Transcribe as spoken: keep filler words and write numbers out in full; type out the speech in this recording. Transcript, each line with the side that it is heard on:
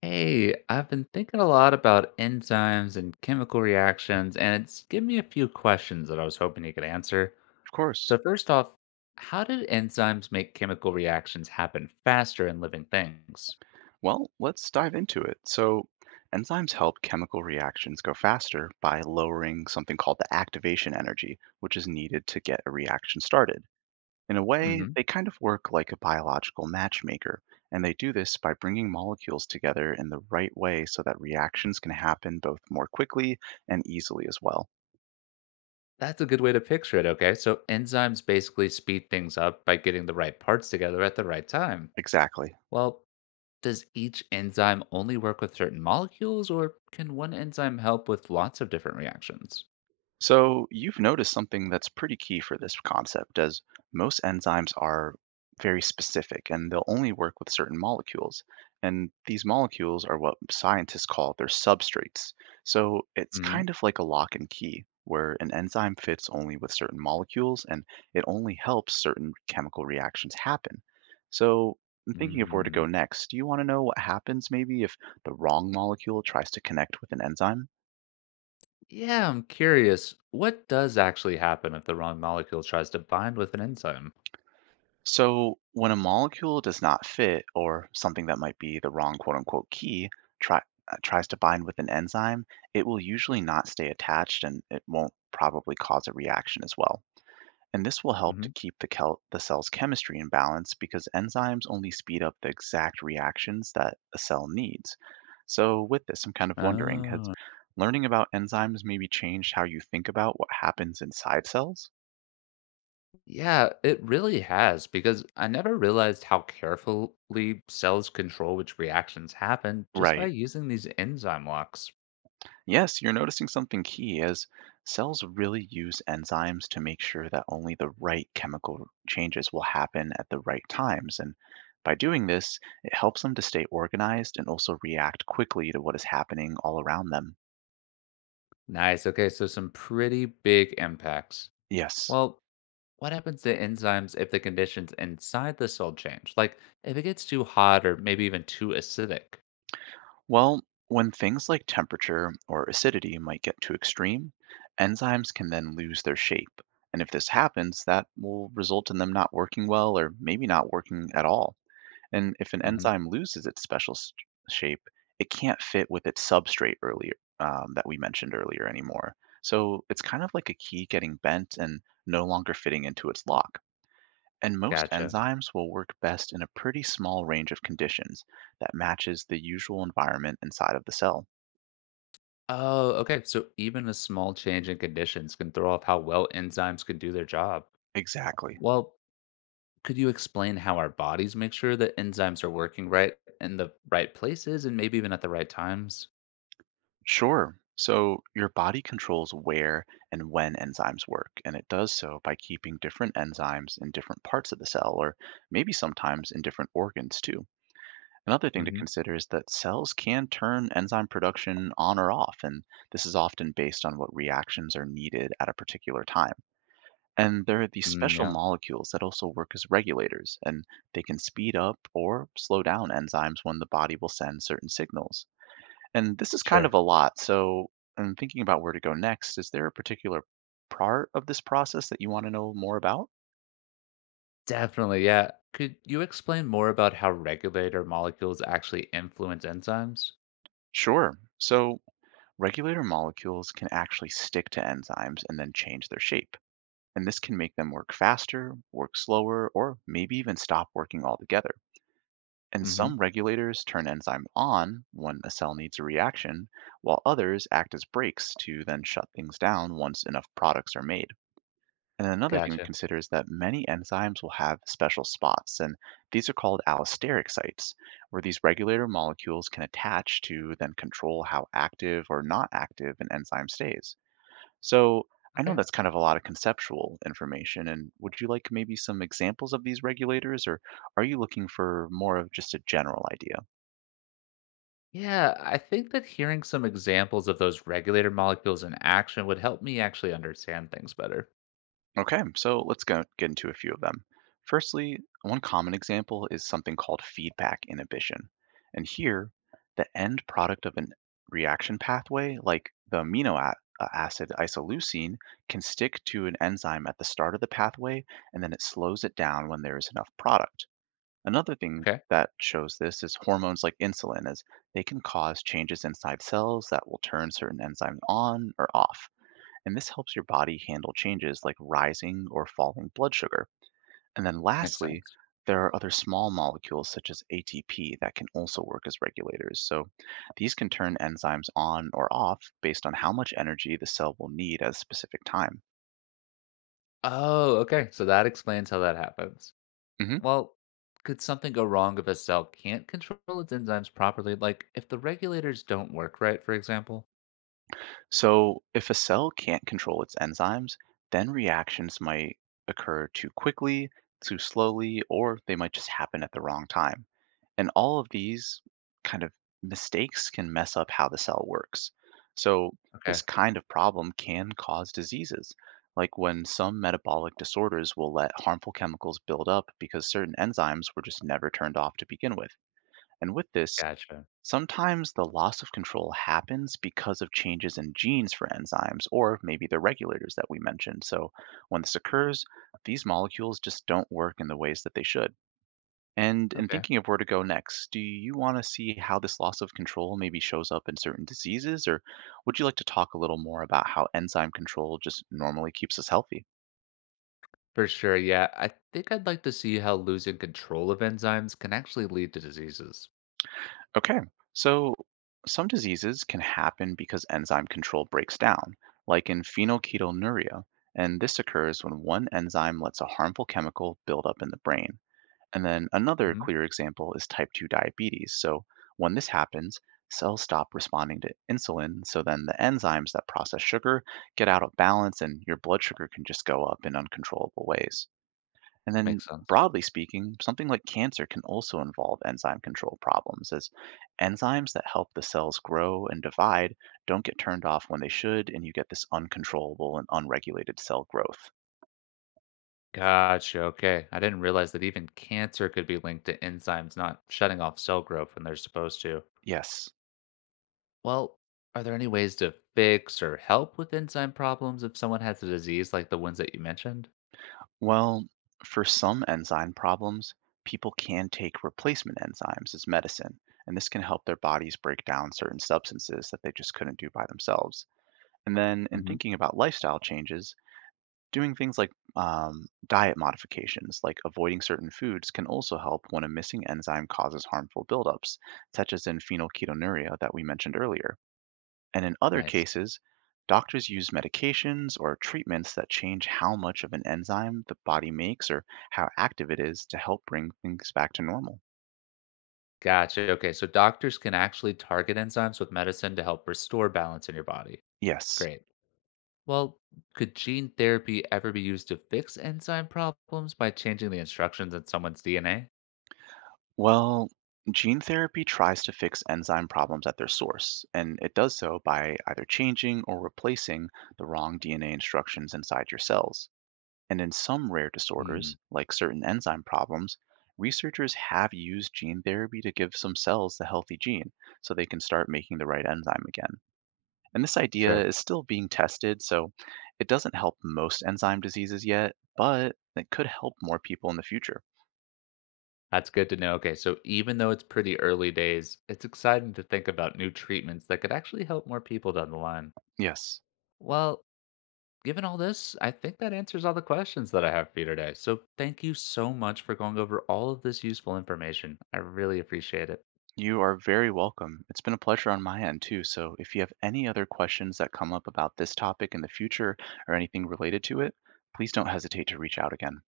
left: Hey, I've been thinking a lot about enzymes and chemical reactions, and it's given me a few questions that I was hoping you could answer.
right: Of course.
left: So, first off, how did enzymes make chemical reactions happen faster in living things?
right: Well, let's dive into it. So, enzymes help chemical reactions go faster by lowering something called the activation energy, which is needed to get a reaction started. In a way,
left: Hmm.
right: they kind of work like a biological matchmaker, and they do this by bringing molecules together in the right way so that reactions can happen both more quickly and easily as well.
left: That's a good way to picture it, okay? So, enzymes basically speed things up by getting the right parts together at the right time.
right: Exactly.
left: Well, does each enzyme only work with certain molecules, or can one enzyme help with lots of different reactions?
right: So you've noticed something that's pretty key for this concept, as most enzymes are very specific and they'll only work with certain molecules. And these molecules are what scientists call their substrates. So it's kind of like a lock and key, where an enzyme fits only with certain molecules and it only helps certain chemical reactions happen. So I'm thinking of where to
left: Mm-hmm.
right: go next. Do you want to know what happens maybe if the wrong molecule tries to connect with an enzyme?
left: Yeah, I'm curious. What does actually happen if the wrong molecule tries to bind with an enzyme?
right: So, when a molecule does not fit, or something that might be the wrong quote unquote key try, uh, tries to bind with an enzyme, it will usually not stay attached and it won't probably cause a reaction as well. And this will help to
left: Hmm.
right: keep the, kel- the cell's chemistry in balance because enzymes only speed up the exact reactions that a cell needs. So, with this, I'm kind of wondering has
left: Oh,
right: learning about enzymes maybe changed how you think about what happens inside cells?
left: yeah, it really has, because I never realized how carefully cells control which reactions happen just by
right: Right.
left: using these enzyme locks.
right: Yes, you're noticing something key as cells really use enzymes to make sure that only the right chemical changes will happen at the right times. And by doing this, it helps them to stay organized and also react quickly to what is happening all around them.
left: Nice. Okay, so some pretty big impacts.
right: Yes.
left: Well, what happens to enzymes if the conditions inside the cell change? Like if it gets too hot or maybe even too acidic?
right: Well, when things like temperature or acidity might get too extreme, enzymes can then lose their shape. And if this happens, that will result in them not working well or maybe not working at all. And if an
left: Hmm.
right: enzyme loses its special s- shape, it can't fit with its substrate earlier um, that we mentioned earlier anymore. So it's kind of like a key getting bent and no longer fitting into its lock. And most
left: Gotcha.
right: enzymes will work best in a pretty small range of conditions that matches the usual environment inside of the cell.
left: Oh, okay. So even a small change in conditions can throw off how well enzymes can do their job.
right: Exactly.
left: Well, could you explain how our bodies make sure that enzymes are working right in the right places and maybe even at the right times?
right: Sure. So your body controls where and when enzymes work, and it does so by keeping different enzymes in different parts of the cell, or maybe sometimes in different organs too. Another thing to
left: Mm-hmm.
right: consider is that cells can turn enzyme production on or off, and this is often based on what reactions are needed at a particular time. And there are these
left: Mm,
right: special
left: yeah,
right: molecules that also work as regulators, and they can speed up or slow down enzymes when the body will send certain signals. And this is kind
left: sure.
right: of a lot. So I'm thinking about where to go next. Is there a particular part of this process that you want to know more about?
left: Definitely. Yeah. Could you explain more about how regulator molecules actually influence enzymes?
right: Sure. So regulator molecules can actually stick to enzymes and then change their shape. And this can make them work faster, work slower, or maybe even stop working altogether. And
left: Mm-hmm.
right: some regulators turn enzyme on when a cell needs a reaction, while others act as brakes to then shut things down once enough products are made. And another thing to
left: Gotcha.
right: consider is that many enzymes will have special spots, and these are called allosteric sites, where these regulator molecules can attach to then control how active or not active an enzyme stays. So I know
left: Okay.
right: that's kind of a lot of conceptual information, and would you like maybe some examples of these regulators, or are you looking for more of just a general idea?
left: Yeah, I think that hearing some examples of those regulator molecules in action would help me actually understand things better.
right: Okay, so let's go get into a few of them. Firstly, one common example is something called feedback inhibition. And here, the end product of a reaction pathway, like the amino a- uh, acid isoleucine, can stick to an enzyme at the start of the pathway, and then it slows it down when there is enough product. Another thing
left: Okay.
right: that shows this is hormones like insulin, as they can cause changes inside cells that will turn certain enzymes on or off and this helps your body handle changes like rising or falling blood sugar. And then
left: Makes
right: lastly,
left: sense.
right: there are other small molecules such as A T P that can also work as regulators. So these can turn enzymes on or off based on how much energy the cell will need at a specific time.
left: Oh, okay. So that explains how that happens.
right: Mhm.
left: Well, could something go wrong if a cell can't control its enzymes properly? Like if the regulators don't work right, for example?
right: So, if a cell can't control its enzymes, then reactions might occur too quickly, too slowly, or they might just happen at the wrong time. And all of these kind of mistakes can mess up how the cell works. So, this
left: Okay.
right: kind of problem can cause diseases, like when some metabolic disorders will let harmful chemicals build up because certain enzymes were just never turned off to begin with. And with this,
left: Gotcha.
right: sometimes the loss of control happens because of changes in genes for enzymes or maybe the regulators that we mentioned. So when this occurs, these molecules just don't work in the ways that they should. And in
left: Okay.
right: thinking of where to go next, do you want to see how this loss of control maybe shows up in certain diseases, or would you like to talk a little more about how enzyme control just normally keeps us healthy?
left: For sure. Yeah. I think I'd like to see how losing control of enzymes can actually lead to diseases.
right: Okay, so some diseases can happen because enzyme control breaks down, like in phenylketonuria, and this occurs when one enzyme lets a harmful chemical build up in the brain. And then another
left: Hmm.
right: clear example is type two diabetes. So when this happens, cells stop responding to insulin, so then the enzymes that process sugar get out of balance and your blood sugar can just go up in uncontrollable ways. And then,
left: Makes sense.
right: broadly speaking, something like cancer can also involve enzyme control problems, as enzymes that help the cells grow and divide don't get turned off when they should, and you get this uncontrollable and unregulated cell growth.
left: Gotcha. Okay. I didn't realize that even cancer could be linked to enzymes not shutting off cell growth when they're supposed to.
right: Yes.
left: Well, are there any ways to fix or help with enzyme problems if someone has a disease like the ones that you mentioned?
right: Well, for some enzyme problems, people can take replacement enzymes as medicine, and this can help their bodies break down certain substances that they just couldn't do by themselves. And then, in
left: Hmm.
right: thinking about lifestyle changes, doing things like um, diet modifications, like avoiding certain foods, can also help when a missing enzyme causes harmful buildups, such as in phenylketonuria that we mentioned earlier. And in other
left: Nice.
right: cases, doctors use medications or treatments that change how much of an enzyme the body makes or how active it is to help bring things back to normal.
left: Gotcha. Okay, so doctors can actually target enzymes with medicine to help restore balance in your body.
right: Yes.
left: Great. Well, could gene therapy ever be used to fix enzyme problems by changing the instructions in someone's D N A?
right: Well, gene therapy tries to fix enzyme problems at their source, and it does so by either changing or replacing the wrong D N A instructions inside your cells. And in some rare
left: Hmm,
right: disorders, like certain enzyme problems, researchers have used gene therapy to give some cells the healthy gene so they can start making the right enzyme again. And this idea
left: sure.
right: is still being tested, so it doesn't help most enzyme diseases yet, but it could help more people in the future.
left: That's good to know. Okay, so even though it's pretty early days, it's exciting to think about new treatments that could actually help more people down the line.
right: Yes,
left: Well, given all this, I think that answers all the questions that I have for you today. So, thank you so much for going over all of this useful information. I really appreciate it.
right: you are very welcome. It's been a pleasure on my end too. So if you have any other questions that come up about this topic in the future or anything related to it, please don't hesitate to reach out again.